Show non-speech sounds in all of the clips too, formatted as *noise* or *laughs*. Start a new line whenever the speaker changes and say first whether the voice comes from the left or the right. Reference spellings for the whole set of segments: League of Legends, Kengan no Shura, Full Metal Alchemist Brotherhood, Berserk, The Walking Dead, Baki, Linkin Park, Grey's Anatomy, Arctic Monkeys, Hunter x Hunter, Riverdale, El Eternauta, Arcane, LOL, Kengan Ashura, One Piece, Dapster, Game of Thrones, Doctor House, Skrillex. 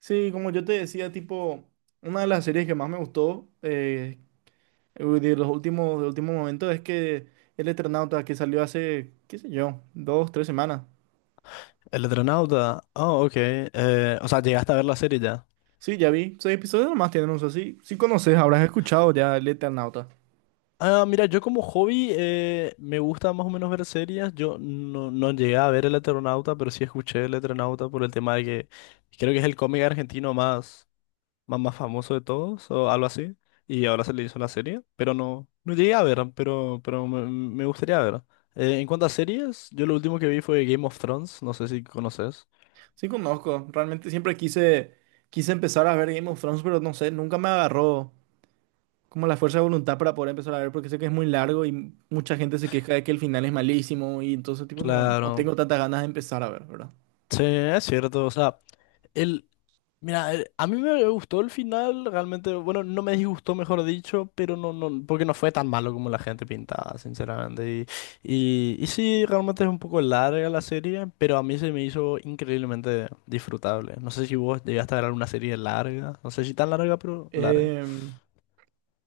right: Sí, como yo te decía, tipo, una de las series que más me gustó de últimos momentos es que El Eternauta, que salió hace, qué sé yo, dos, tres semanas.
left: El Eternauta. Ah, ok. O sea, llegaste a ver la serie ya.
right: Sí, ya vi, seis episodios nomás tienen uso, sí, sí conoces, habrás escuchado ya El Eternauta.
left: Ah, mira, yo como hobby me gusta más o menos ver series. Yo no llegué a ver el Eternauta, pero sí escuché el Eternauta por el tema de que creo que es el cómic argentino más famoso de todos o algo así. Y ahora se le hizo la serie, pero no llegué a ver, pero me gustaría ver. En cuanto a series, yo lo último que vi fue Game of Thrones, no sé si conoces.
right: Sí conozco, realmente quise empezar a ver Game of Thrones, pero no sé, nunca me agarró como la fuerza de voluntad para poder empezar a ver, porque sé que es muy largo y mucha gente se queja de que el final es malísimo y entonces, tipo, no, no
left: Claro.
right: tengo tantas ganas de empezar a ver, ¿verdad?
left: Sí, es cierto, o sea... El, Mira, a mí me gustó el final, realmente, bueno, no me disgustó, mejor dicho, pero no, porque no fue tan malo como la gente pintaba, sinceramente. Y sí, realmente es un poco larga la serie, pero a mí se me hizo increíblemente disfrutable. No sé si vos llegaste a ver alguna serie larga, no sé si tan larga, pero larga.
right: Em,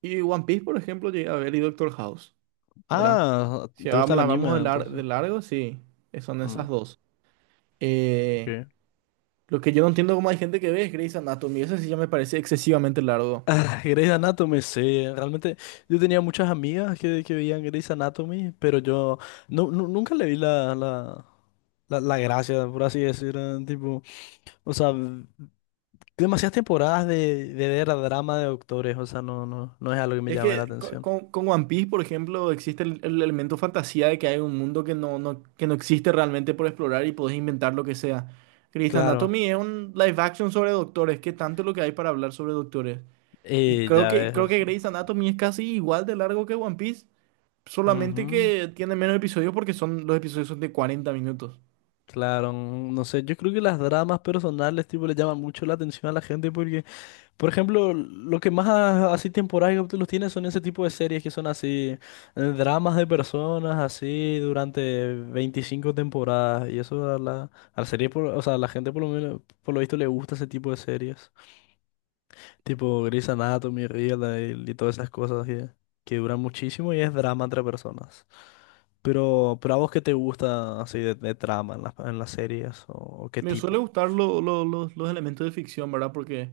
right: Y One Piece, por ejemplo, llegué a ver y Doctor House, ¿verdad?
left: Ah,
right: Si
left: ¿te gusta
right: vamos,
left: el
right: la
left: anime
right: vamos de, de
left: entonces?
right: largo, sí, son
left: Mm,
right: esas dos. Eh,
left: ok.
right: lo que yo no entiendo cómo hay gente que ve es Grey's Anatomy, eso sí ya me parece excesivamente largo.
left: *laughs* Grey's Anatomy, sí, realmente yo tenía muchas amigas que veían Grey's Anatomy, pero yo nunca le vi la, la gracia, por así decirlo, tipo, o sea, demasiadas temporadas de ver drama de doctores, o sea, no es algo que me
right: Es
left: llame la
right: que
left: atención.
right: con One Piece, por ejemplo, existe el elemento fantasía de que hay un mundo que que no existe realmente por explorar y podés inventar lo que sea. Grey's
left: Claro,
right: Anatomy es un live action sobre doctores, ¿qué tanto es lo que hay para hablar sobre doctores?
left: y ya ves, o
right: Creo que
left: sea,
right: Grey's Anatomy es casi igual de largo que One Piece. Solamente
left: ujú,
right: que tiene menos episodios porque son, los episodios son de 40 minutos.
left: claro, no sé, yo creo que las dramas personales, tipo, le llaman mucho la atención a la gente porque por ejemplo, lo que más así temporadas los tiene son ese tipo de series que son así, dramas de personas así durante 25 temporadas. Y eso a la serie, o sea, a la gente por lo menos, por lo visto le gusta ese tipo de series. Tipo Grey's Anatomy, Riverdale y todas esas cosas que duran muchísimo y es drama entre personas. Pero a vos qué te gusta así de trama en en las series o qué
right: Me suele
left: tipo.
right: gustar los elementos de ficción, ¿verdad? Porque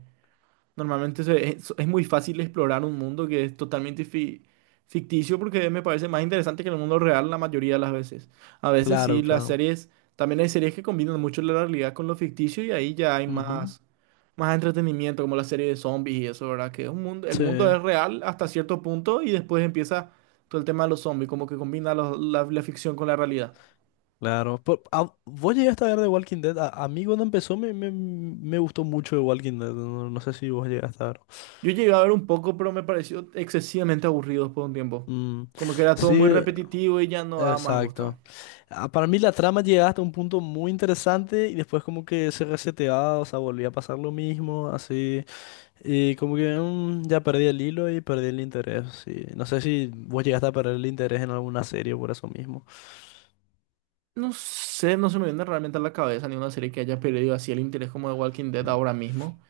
right: normalmente es muy fácil explorar un mundo que es totalmente ficticio porque me parece más interesante que el mundo real la mayoría de las veces. A veces sí,
left: Claro,
right: las
left: claro.
right: series, también hay series que combinan mucho la realidad con lo ficticio y ahí ya hay
left: Ujú.
right: más, más entretenimiento, como la serie de zombies y eso, ¿verdad? Que es un mundo, el
left: Sí.
right: mundo es real hasta cierto punto y después empieza todo el tema de los zombies, como que combina la ficción con la realidad.
left: Claro, pero, ah, vos llegaste a ver The Walking Dead. A mí cuando empezó me gustó mucho The Walking Dead. No sé si vos llegaste a ver.
right: Yo llegué a ver un poco, pero me pareció excesivamente aburrido por un tiempo.
left: Mm,
right: Como que era todo
left: sí,
right: muy repetitivo y ya no daba más gusto.
left: exacto. Ah, para mí la trama llegaba hasta un punto muy interesante y después como que se reseteaba, o sea, volvía a pasar lo mismo, así. Y como que ya perdí el hilo y perdí el interés. Sí. No sé si vos llegaste a perder el interés en alguna serie por eso mismo.
right: No sé, no se me viene realmente a la cabeza ninguna serie que haya perdido así el interés como de Walking Dead ahora mismo.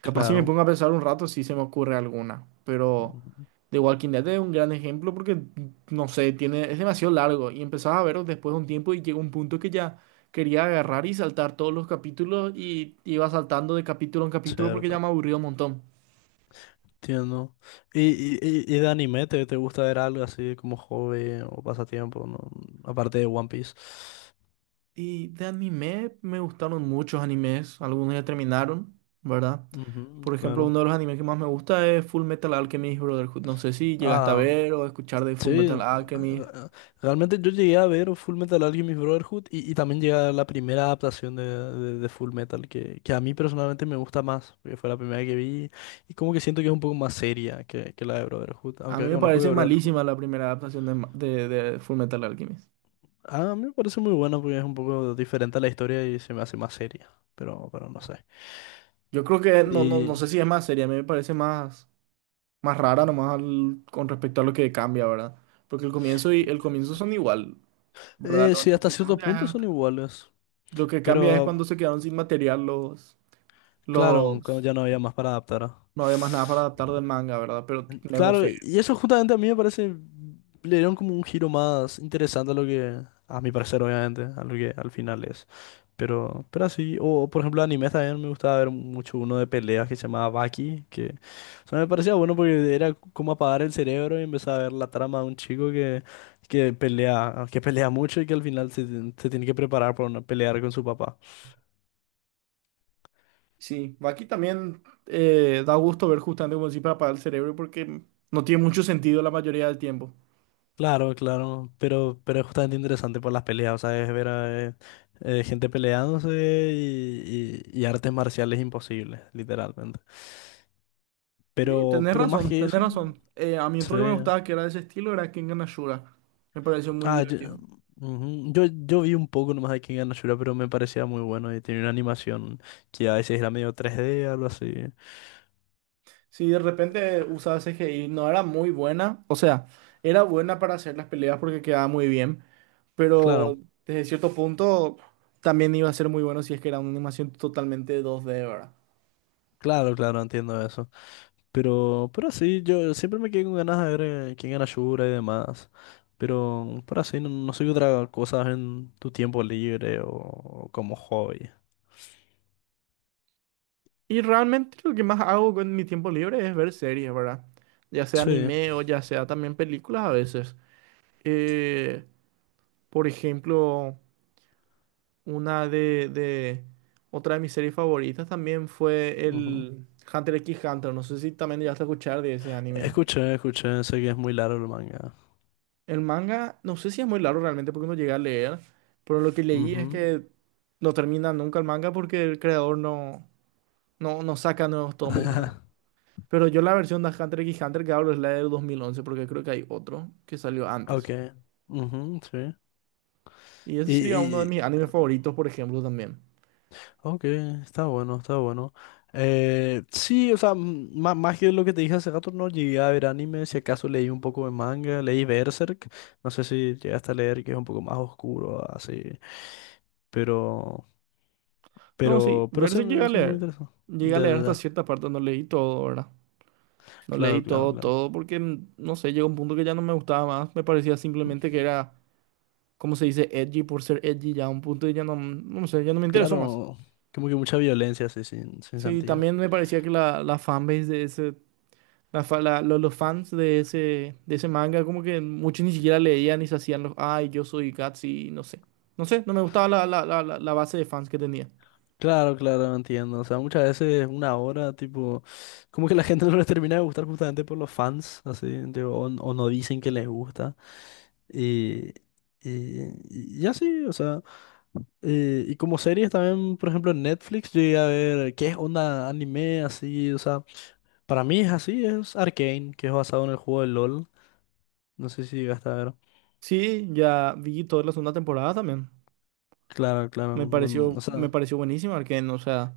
right: Capaz si me
left: Claro,
right: pongo a pensar un rato, sí se me ocurre alguna. Pero
left: mm,
right: The Walking Dead es un gran ejemplo porque, no sé, tiene, es demasiado largo. Y empezaba a verlo después de un tiempo y llegó un punto que ya quería agarrar y saltar todos los capítulos y iba saltando de capítulo en capítulo porque ya
left: cierto.
right: me aburrió un montón.
left: Entiendo. Y de anime te gusta ver algo así como hobby o pasatiempo, ¿no? Aparte de One Piece.
right: Y de anime me gustaron muchos animes, algunos ya terminaron, ¿verdad?
left: Ujú,
right: Por ejemplo,
left: claro.
right: uno de los animes que más me gusta es Full Metal Alchemist Brotherhood. No sé si llegaste a
left: Ah,
right: ver o escuchar de Full Metal
left: sí.
right: Alchemist.
left: Ah, realmente yo llegué a ver Full Metal Alchemist Brotherhood y también llegué a ver la primera adaptación de Full Metal, que a mí personalmente me gusta más, porque fue la primera que vi y como que siento que es un poco más seria que la de Brotherhood,
right: A
left: aunque
right: mí me
left: reconozco que
right: parece malísima
left: Brotherhood...
right: la primera adaptación de Full Metal Alchemist.
left: Ah, a mí me parece muy buena porque es un poco diferente a la historia y se me hace más seria, pero no sé.
right: Yo creo que no
left: Y
right: sé si es más seria, a mí me parece más, más rara nomás con respecto a lo que cambia, ¿verdad? Porque el comienzo y el comienzo son igual, ¿verdad? Lo
left: sí,
right: único
left: hasta
right: que
left: cierto
right: cambia es,
left: punto son iguales.
right: lo que cambia es cuando
left: Pero
right: se quedaron sin material los
left: claro, cuando
right: los
left: ya no había más para adaptar. Ah.
right: No había más nada para adaptar del manga, ¿verdad? Pero no
left: Claro,
right: sé.
left: y eso justamente a mí me parece, le dieron como un giro más interesante a lo que, a mi parecer obviamente, a lo que al final es. Pero así, o por ejemplo animes también me gustaba ver mucho uno de peleas que se llamaba Baki, que o sea, me parecía bueno porque era como apagar el cerebro y empezar a ver la trama de un chico que pelea mucho y que al final se tiene que preparar para una, pelear con su papá.
right: Sí, aquí también da gusto ver justamente como decís para apagar el cerebro porque no tiene mucho sentido la mayoría del tiempo.
left: Claro, claro, pero es justamente interesante por las peleas, o sea, es ver a gente peleándose y artes marciales imposibles, literalmente.
right: Sí,
left: Pero más que
right: tenés
left: eso,
right: razón. A mí
left: sí.
right: otro que me gustaba que era de ese estilo era Kengan Ashura. Me pareció muy
left: Ah, yo,
right: divertido.
left: ujú, yo vi un poco nomás de Kengan no Shura, pero me parecía muy bueno y tenía una animación que a veces era medio 3D, algo así.
right: Sí, de repente usaba CGI, no era muy buena. O sea, era buena para hacer las peleas porque quedaba muy bien. Pero
left: Claro,
right: desde cierto punto también iba a ser muy bueno si es que era una animación totalmente 2D, ¿verdad?
left: claro, claro, entiendo eso. Pero sí, yo siempre me quedé con ganas de ver quién era Shura y demás. Pero así, no sé qué otra cosa en tu tiempo libre o como hobby.
right: Y realmente lo que más hago con mi tiempo libre es ver series, ¿verdad? Ya sea
left: Sí.
right: anime o ya sea también películas a veces. Eh, por ejemplo, una de, de- otra de mis series favoritas también fue
left: Ujú.
right: el Hunter x Hunter. No sé si también llegaste a escuchar de ese anime.
left: Escuché, escuché, sé que es muy largo el manga.
right: El manga, no sé si es muy largo realmente porque no llegué a leer, pero lo que leí es
left: Ujú.
right: que no termina nunca el manga porque el creador no saca nuevos tomos, ¿verdad?
left: *laughs*
right: Pero yo la versión de Hunter x Hunter que hablo es la del 2011 porque creo que hay otro que salió
left: Ok.
right: antes.
left: Ujú, sí.
right: Y ese sería uno de
left: ¿Y,
right: mis animes favoritos, por ejemplo, también.
left: ok, está bueno, está bueno. Sí, o sea, más que lo que te dije hace rato, no llegué a ver anime, si acaso leí un poco de manga, leí Berserk, no sé si llegaste a leer que es un poco más oscuro, así, pero,
right: No, sí,
left: pero sí,
right: Berserk llegué a
left: son muy
right: leer.
left: interesantes.
right: Llegué a
left: Ya,
right: leer
left: ya,
right: hasta
left: ya.
right: cierta parte, no leí todo, ¿verdad? No leí
left: Claro, claro,
right: todo,
left: claro.
right: todo, porque, no sé, llegó un punto que ya no me gustaba más. Me parecía
left: Mm,
right: simplemente que era, como se dice, edgy por ser edgy, ya a un punto que ya no, no sé, ya no me interesó más.
left: claro, como que mucha violencia, así, sin, sin
right: Sí,
left: sentido.
right: también me parecía que la fanbase de ese... La fa- la- lo- los fans de ese manga, como que muchos ni siquiera leían y se hacían los, ay, yo soy Gutsy, no sé. No sé, no me gustaba la base de fans que tenía.
left: Claro, claro, entiendo. O sea, muchas veces una hora, tipo, como que la gente *laughs* no les termina de gustar justamente por los fans, así, tipo, o no dicen que les gusta. Y, y, y así, o sea, y como series también, por ejemplo, en Netflix, yo llegué a ver qué es onda anime, así, o sea, para mí es así, es Arcane, que es basado en el juego de LOL, no sé si llegaste a ver.
right: Sí, ya vi toda la segunda temporada también.
left: Claro, claro, mm, o
right: Me
left: sea,
right: pareció buenísima, Arcane, o sea,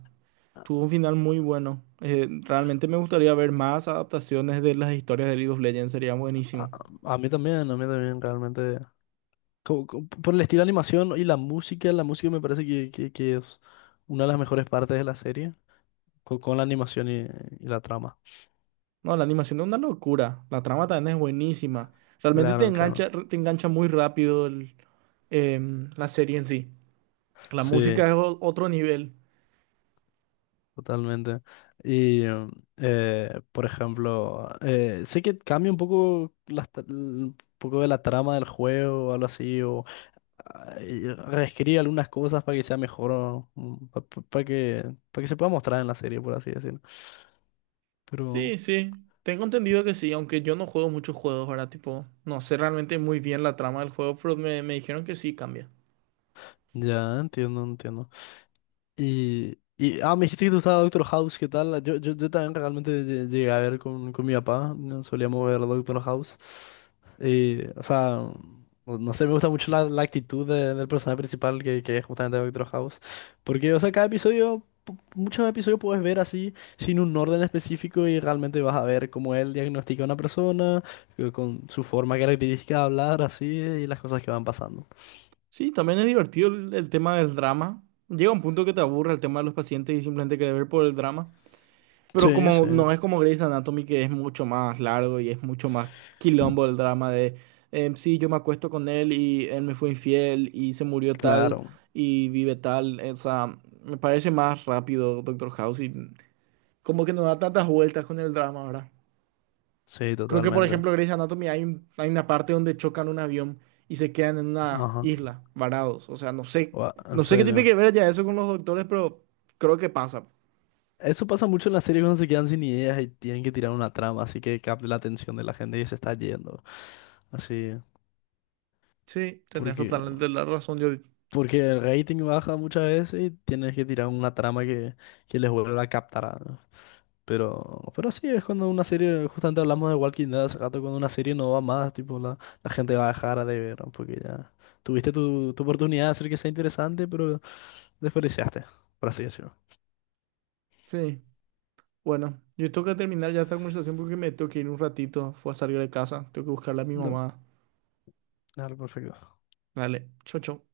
right: tuvo un final muy bueno. Realmente me gustaría ver más adaptaciones de las historias de League of Legends, sería
left: a,
right: buenísimo.
left: a mí también, realmente, como por el estilo de animación y la música me parece que es una de las mejores partes de la serie, con la animación y la trama.
right: No, la animación es una locura, la trama también es buenísima. Realmente
left: Claro, claro,
right: te engancha muy rápido la serie en sí. La
left: sí.
right: música es otro nivel.
left: Totalmente. Y por ejemplo, sé que cambia un poco un poco de la trama del juego o algo así, o ah, y reescribe algunas cosas para que sea mejor, o, para para que se pueda mostrar en la serie, por así decirlo.
right: Sí,
left: Pero
right: sí. Tengo entendido que sí, aunque yo no juego muchos juegos, ¿verdad? Tipo, no sé realmente muy bien la trama del juego, pero me dijeron que sí cambia.
left: ya entiendo, entiendo. Y, ah, me dijiste que te gustaba Doctor House, ¿qué tal? Yo también realmente llegué a ver con mi papá, ¿no? Solíamos ver Doctor House. Y, o sea, no sé, me gusta mucho la, la actitud del personaje principal que es justamente Doctor House. Porque, o sea, cada episodio, muchos episodios puedes ver así, sin un orden específico y realmente vas a ver cómo él diagnostica a una persona, con su forma característica de hablar, así, y las cosas que van pasando.
right: Sí, también es divertido el tema del drama. Llega un punto que te aburre el tema de los pacientes y simplemente querer ver por el drama. Pero
left: Sí,
right: como
left: sí,
right: no es como Grey's Anatomy, que es mucho más largo y es mucho más quilombo el drama de, sí, yo me acuesto con él y él me fue infiel y se murió tal
left: claro,
right: y vive tal. O sea, me parece más rápido Doctor House y... como que no da tantas vueltas con el drama ahora.
left: sí,
right: Creo que, por
left: totalmente.
right: ejemplo, Grey's Anatomy hay una parte donde chocan un avión y se quedan en una
left: Ajá.
right: isla, varados. O sea, no sé,
left: Gua- ¿en
right: no sé qué tiene que
left: serio?
right: ver ya eso con los doctores, pero creo que pasa.
left: Eso pasa mucho en las series cuando se quedan sin ideas y tienen que tirar una trama, así que capte la atención de la gente y se está yendo. Así,
right: Sí, tenés
left: porque,
right: totalmente la razón, yo.
left: porque el rating baja muchas veces y tienes que tirar una trama que les vuelva a captar. ¿No? Pero sí, es cuando una serie, justamente hablamos de Walking Dead hace rato, cuando una serie no va más, tipo, la gente va a dejar de ver, ¿no? Porque ya tuviste tu oportunidad de hacer que sea interesante, pero desperdiciaste, por así decirlo.
right: Sí, bueno, yo tengo que terminar ya esta conversación porque me tengo que ir un ratito. Fue a salir de casa, tengo que buscarle a mi
left: No,
right: mamá.
left: claro, perfecto.
right: Dale, chau, chau.